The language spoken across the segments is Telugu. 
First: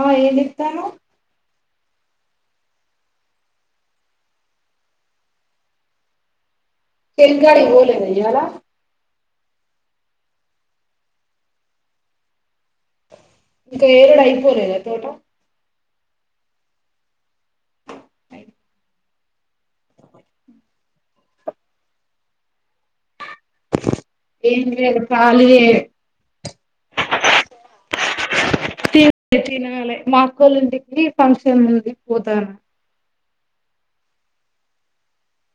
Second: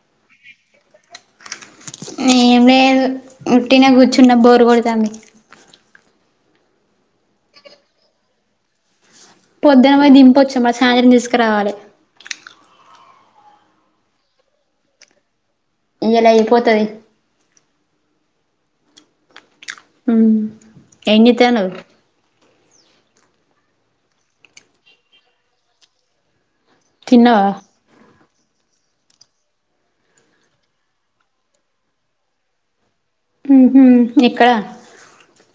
ఆహ్ ఏం చేస్తున్నావ్. ఎం లేదు ఉట్టిన కూర్చున్న బోరు కొడుతంది చేనుకాడికి పోలేద ఇయ్యాల పొద్దున పోయి దింపవచ్చ మ సాయంత్రం తీసుకురావాలి ఇంకా ఏరుడు ఐపోలేద తోటా ఇయ్యలా అయిపోతది ఉం ఏంచేతనావ్ ఎం లేదు కాళీ ఎ తిన్నావా తిన తినాలే మాక్కోళింటికి ఫంక్షన్ ఉంది పోతాన ఉహు ఎక్కడ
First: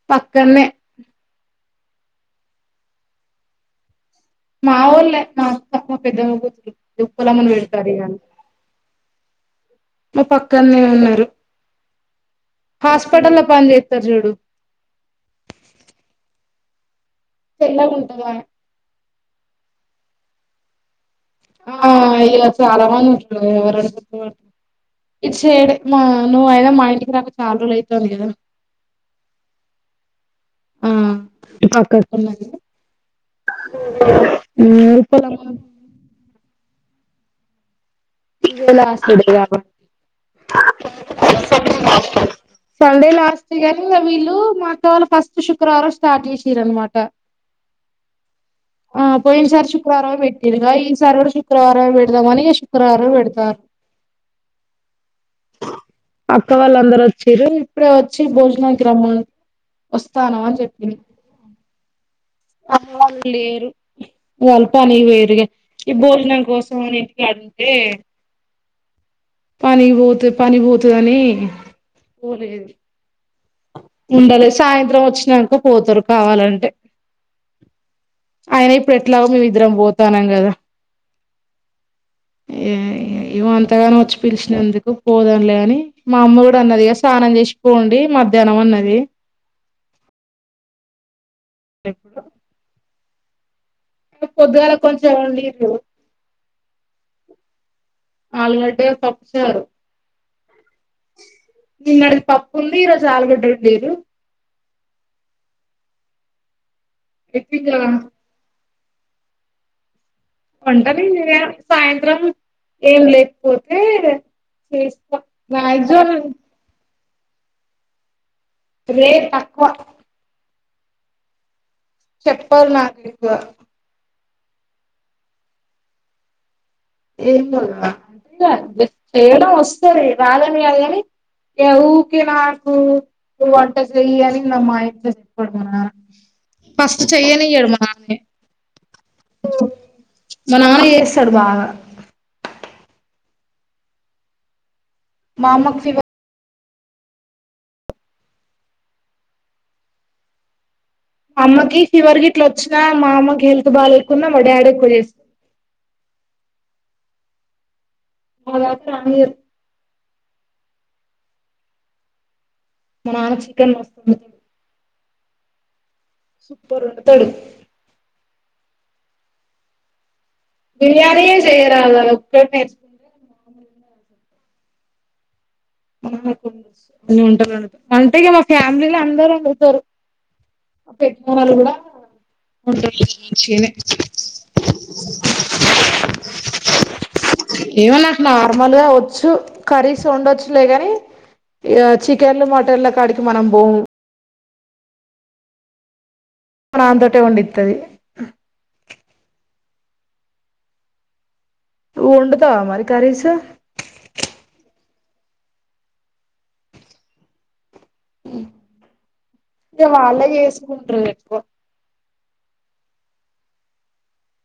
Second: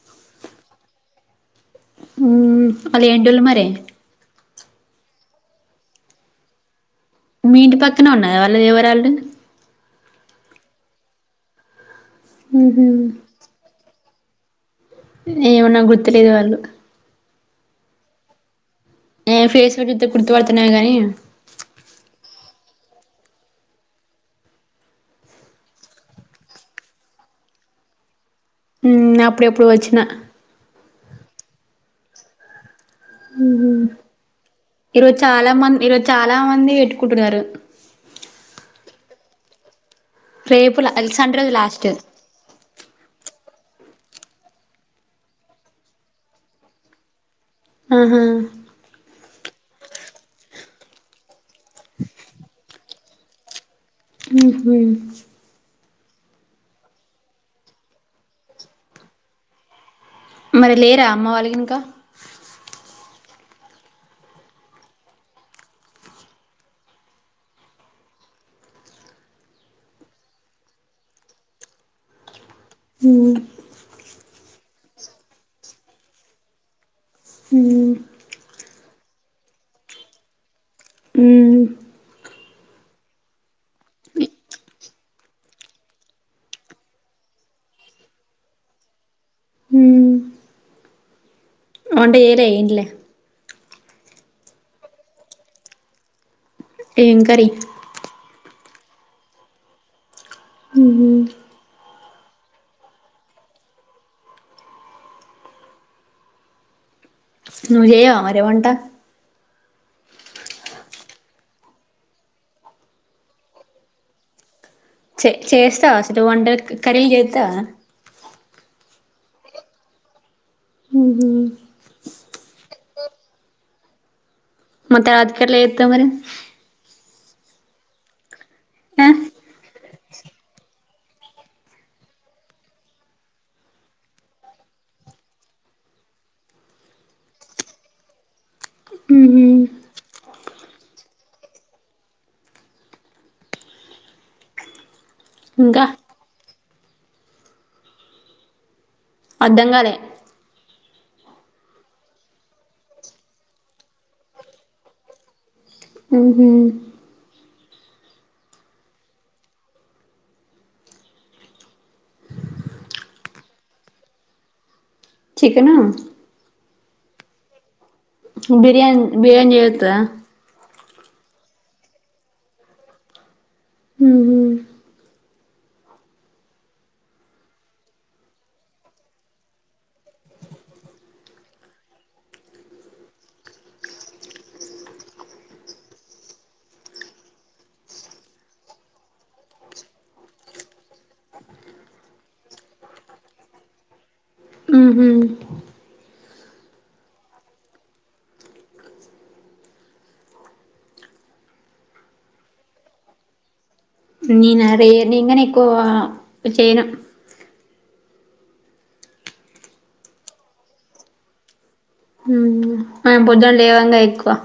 పక్కన్నే ఉ వాళ్ళు ఏంటోళ్లు మరే మా వొళ్ళే మా అత్త మా పెద్దమ్మ కూతురు ఉప్పలమ్మను మీ ఇంటి పెడతారు ఇగ పక్కనే ఉన్నదా వాళదే ఎవరాళ్లు మా పక్కన్నే ఉన్నారు ఉహు హాస్పిటల్ ల పని చే త్తరు జూడు ఏమో నాకు గుర్తులేదు వాళ్ళు తెల్లగుంటదాయే ఏ ఫేస్ ల చూత్తే గుర్తుపడుతానేమో గానీ ఆ ఇలా చాలా మంది ఉంటరు కదా ఎవరని గుర్తు పడతా ఇటు సైడ్ మా నువ్వు అయినా మా ఇంటికి రాక చాలా రోజు అతంది కదా ఉం అప్పుడు ఎప్పుడో వచ్చిన ఆ పక్కకున్నది ఉహు ఈరోజు ఉప్పలమ్మ చాలా మంది ఈరోజు చాలా మంది పెట్కుంటున్నరు ఇదే లాస్ట్ ఇదిగా రేపు లా సండే రోజు లాస్ట్ సండే లాస్ట్ గా ంగా వీళ్ళు మాక్క వాళ్ళ ఫస్ట్ శుక్రవారం స్టార్ట్ చేసిరనమాట ఆహా పోయిన సారి శుక్రారం పెట్టిర్గా ఈ సారి గూడా శుక్ క్రారమే పెడుదామని శు క్రరం పెడుతరు ఉహు అక్క వాళ్ళందరు వచ్చారు ఇప్పుడే వచ్చి భోజనానికి రమ మరి లేరా అమ్మ వాళ్ళకి ఇనుకా అమ్మ వాలేేరు వాళ్ళు పనికి పోయిరు ఇగ ఈ భోజనం కోసం ని ఇంటి అత్తే పని కి బోతే పని బోతదని పోలేదు ఉం ఉండాలే సాయంత్రం వచ్చినంక పోతారు కావాలంటే ఉమ్ ఆయన ఇప్పుడు ఎట్లాగొ మీమీ ఇద్దరం పోతన్నాం కదా ఉ ఏ ఏమో అంతగాన వచ్చి పిలిచినందుకు పోదంలే అని మా అమ్మ కూడా అన్నదిగా స్నానం చేసి పోండి మ ధనం అన్నది హు వంట చేయలే ఇండ్ల పొద్దుగాల కొంచెం ఆ లేదు ఏం కర్రీ ఆలుగడ్డ, పప్పుచారు ఉ హు నిన్నటిది పప్పు ఉంది ఈరోజు ఆలుగడ్డ లేదు నువ్వు చేయవా మరి వంట వంట నేను చేయ సాయంత్రం ఏం లేకపోతే చేస్తా చే చేస్తావా మాక్సిమం అచ్చటు వంట కర్రీలు చేత్తవ రేర్ తక్కువ ఉ హు చెప్పాల ఆగ మత్త రాతికట్ల చేత్తవు మరి ఏమోరా ఆ చేయడం వస్ సరే రాలనియాలి ఆ ఊకే నాకు నువ్వు వంట చెయ్యి అని నా మా ఇట్ చెప్పాడు మ ఫస్ట్ చెయ్యనియడు మా నాన్నే ఉహు మా నాన్న చేస్తాడు బాగా మా అమ్మకి ఇంకా ఫీవర్ అర్ధంగాలే అమ్మకి ఫీవర్ కి ఇట్లా వచ్చినా మా అమ్మకి హెల్త్ బాలేకున్నా మా డాడీ ఎక్కువ చేస్తాడు ఉ హు మగాచ్చ అనిరు మ నాన్న చికెన్ మస్తు చికెనా సూపర్ వండుతాడు బిర్యానీ బిర్యానీ చేతదా బిరియానీ చేయరాదు ఆది ఒకటి నేర్చు ఉ హు [inaudible] అని ఉంటున్నాడు అంతేగా మా ఫ్యామిలీలో అందరూ వండుతారు పెద్దవాళ్లు కూడా [inaudible] ఏమో నాకు నార్మల్గా వచ్చు కరీస్ వండొచ్చు ఇట్లే గాని ఈ చికెన్లు మటన్లు కాడికి మనం పోము ఉహు మా నాన్న తోటే వండితది ఉ వండుతావా మరి కర్రీస్ నీనరే నేను గాని ఎక్కువ చేయను ఇకా వాళ్లే చేసుకుంటరు ఎక్కువ ఆ పొద్దున లేవంగా ఎక్కువ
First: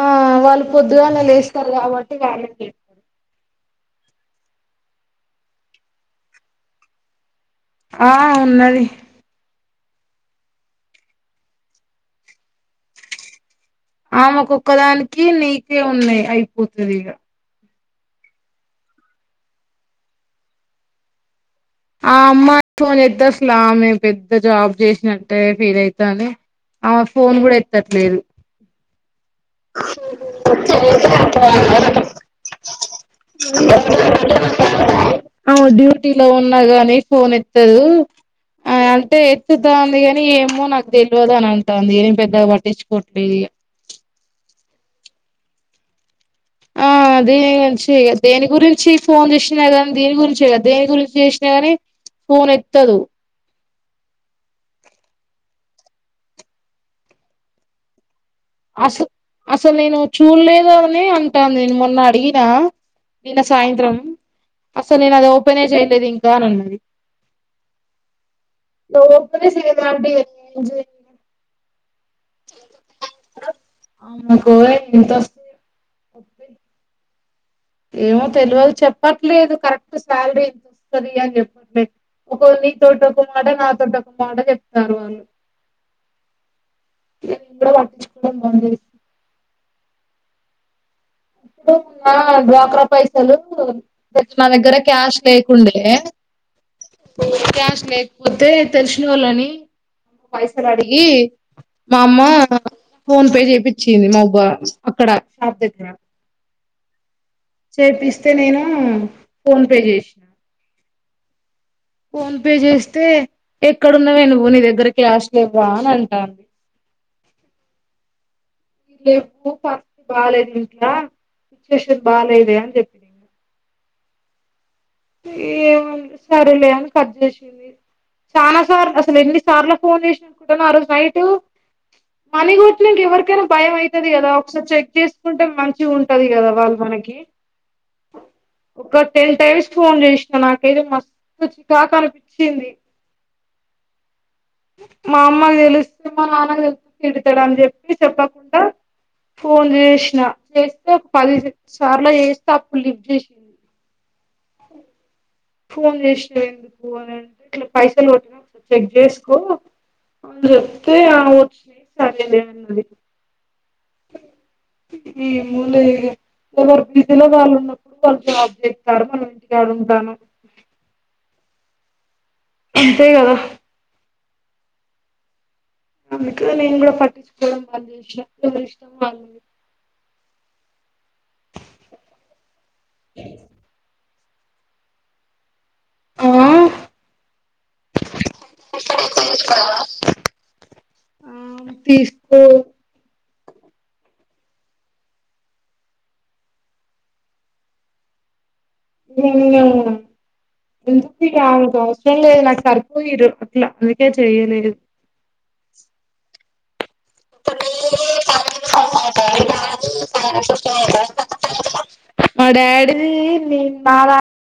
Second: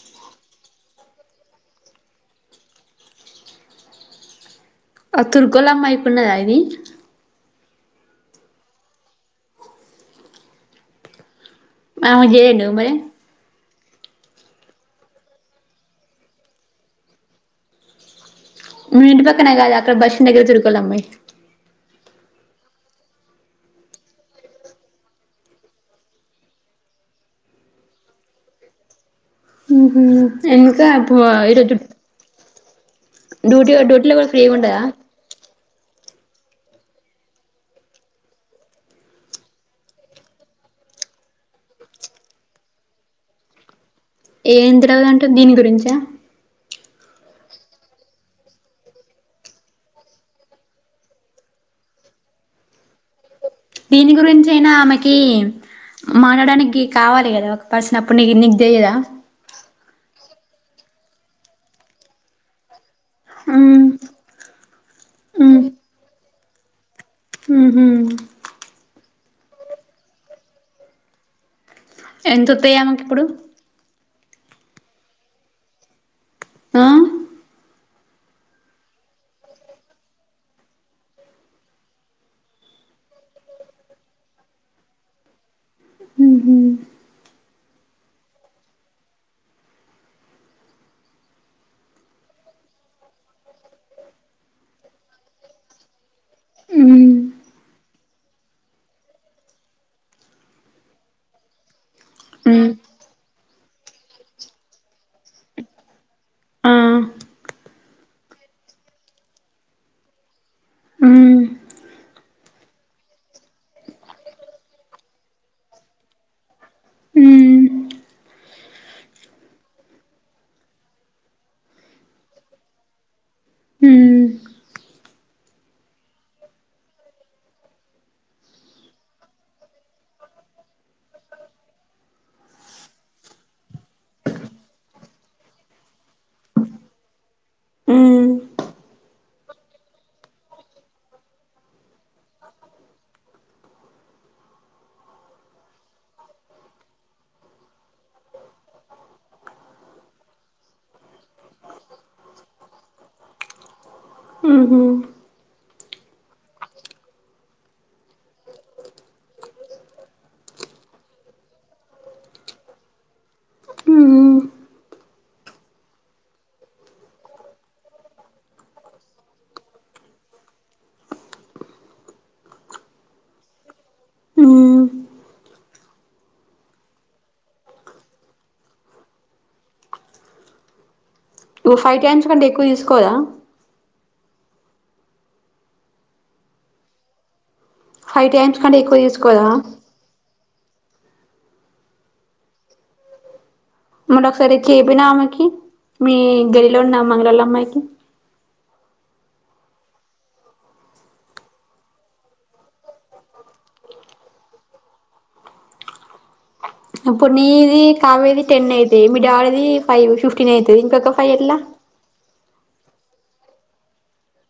ఆ వాళ్ళు పొద్దుగాలా లేస్తారు కాబట్టి [inaudible] అ తూర్గలాంమాకున్నాదయది ఆ ఉన్నది ఆమెక్ జేఎండీ మరి ఆమెకొక్కదానికి, నీకే ఉన్నయి అయిపోతదిగ. మీ ఇంటి పక్కన గాదు అక్కడ బస్టాండ్ దగ్గర తురుకోల్ల అమ్మాయి. ఆ అమ్మాయి ఫోన్ ఎద్దస్లా ఆమె పెద్ద జాబ్ చేసినట్టే ఫీల్ అయితాంది, ఆమె ఫోన్ కూడా ఎత్తట్లేదు. డ్యూటీల డ్యూటీలో కూడా ఫ్రీగుండదా? ఆమె డ్యూటీలో ఉన్ న్న గాని ఫోన్ ఎత్తదు ఆమె అంటే, ఎత్తుతాంది కని ఏమో నాకు తెల్వదు అని అంటాన్ది ఏం పెద్దగ పట్టిచ్చుకోట్లేదిగా. ఏం తెల్వదు అంటె దీని గురించా? ఆ దీని గురించేఇగ దేని గురించి ఫోన్ చేసినా కానీ దీని గురించే గాదు దేని గురించి చేసినా కాని ఫోన్ ఎత్తదు. దీని గురించి అయినా ఆమెకి, మాటడానికి కావాలి కదా ఒక పర్సనబ్ కొన్ని గి నిక్ తెలియదా అసలు అసలు నేను చూడలేదు ఆమెని అంటాంది నేను మొన్న అడిగినా? నిన్న హ్మ్ సాయంత్రం, అసలు నేను అది ఓపెనే చేయలేదు ఇం బానె ఉన్నది. ఉమ్ హూ [unintelligible] ఏం జేయనిగా ఎంతొత్తయ్ ఆమెకి ఇప్పుడు ఆమెకువోయ్ ఎంతొస్తయో ఆ ఏమో తెల్వదు చెప్పట్లేదు కరెక్ట్ శాలరీ ఎంత వస్తుంది అని చెప్పట్లేదు, ఒకల్ నీ తోటి ఒక మాట, నా తోటి ఒక మాట చెప్తార్రూ వాళ్ళు. ఉహు అప్పుడు మల్లా డ్వాక్రా పైసలు పెట్టి నా దగ్గర క్యాష్ లేకుండే, హ్మ్ క్యాష్ లేకపోతే తెలిసినోళ్ళని పైసలు అడిగి మామ్మ హ్మ్ ఫోన్పే చెపి చేపిచ్చింది మౌబ్బా, అక్కడ షాప్ దగ్గర ఆ చేపిస్తే నేను ఫోన్ పే చేసినా హ్మ్ ఫోన్ పే చేస్తే ఎక్కడున్నవే నువ్వు నీ దగ్గర క్యాష్ లెవ్వా అని అంటాంది. మ్మ్ లెవ్వు పరిస్థితి బాలేదే ఇంట్లా సిచ్యుయేషన్ బాలేదే అని చెప్పినిగ. మ్హు ఏమో ఇగ సరేలే అని కట్ చేసింది. చానా సార్ అసల్ ఎన్ని సార్ల ఫోన్ చేసిననుకుంటున్నవ్ ఆ రోజు నైట్ మనీ కొట్టినంక ఎవరికైనా భయం ఐతది కదా, ఒకసారి చెక్ చేసుకుంటే మంచిగుంటది కదా వాళ్ళు మనకి. మ్మ్ ఒక టెన్ టైమ్స్ ఫోన్ చేసిన నాకైతే మస్తు చికాకు అనిపిచ్చింది. మా అమ్మకి తెలిస్తే, మా నాన్నకు తెలుస్తే తిడతడు అని చెప్పి చెప్పకుండా ఫోన్ చేసిన, చేస్తే ఒక పది సార్ల చేస్తే అప్పుడు లిఫ్ట్ చేసింది. ఉమ్ హూ ఫోన్ చేసినవ్ ఎందుకు అని అంటే, ఇట్ల పైసలు కొట్టినా ఒకసారి చెక్ చేసుకో అని చెప్తే ఆ వచ్చినయ్ సరేలే అన్నది. మ్మ్ ఈ మూల ఎవరు బీజిలో వాళ్ళు ఉన్నప్పుడు వాళ్ళు జాబ్ చెత్తార్రూ మనమ్ ఇంటికాడ ఉంటానం. అంతే కదా ఆమెకు నేను కూడ పట్టించుకోవడం బంజేసిన చేసినా ఎవారిష్టం వాళ్ళది. వు ఫైవ్ టైమ్స్ కంటే ఎక్కువ తీసుకోదా? ఆ ఫైవ్ టైమ్స్ కంటే ఎక్కువ తీసుకోదా? ఆ తీసుకోద్ మల్ల ఒకసారి చేపోయినవ్ ఆమెకి? మీ గల్లిలో ఉన్న మంగలోళ్ళ అమ్మాయికి? ఉమ్ ఎందుకిగ ఆమెతో అవసరం లేదు నాకు సరిపోయిర్రు అట్లా అందుకే చెయలేదు ఇప్పుడు నీది కావ్యది టెన్ అయితయ్, మీ డాడిది ఫైవ్ ఫిఫ్టీన్ అయితది ఇంకొక ఫైవ్ ఎట్లా? మా డాడీది నేన్ మాడా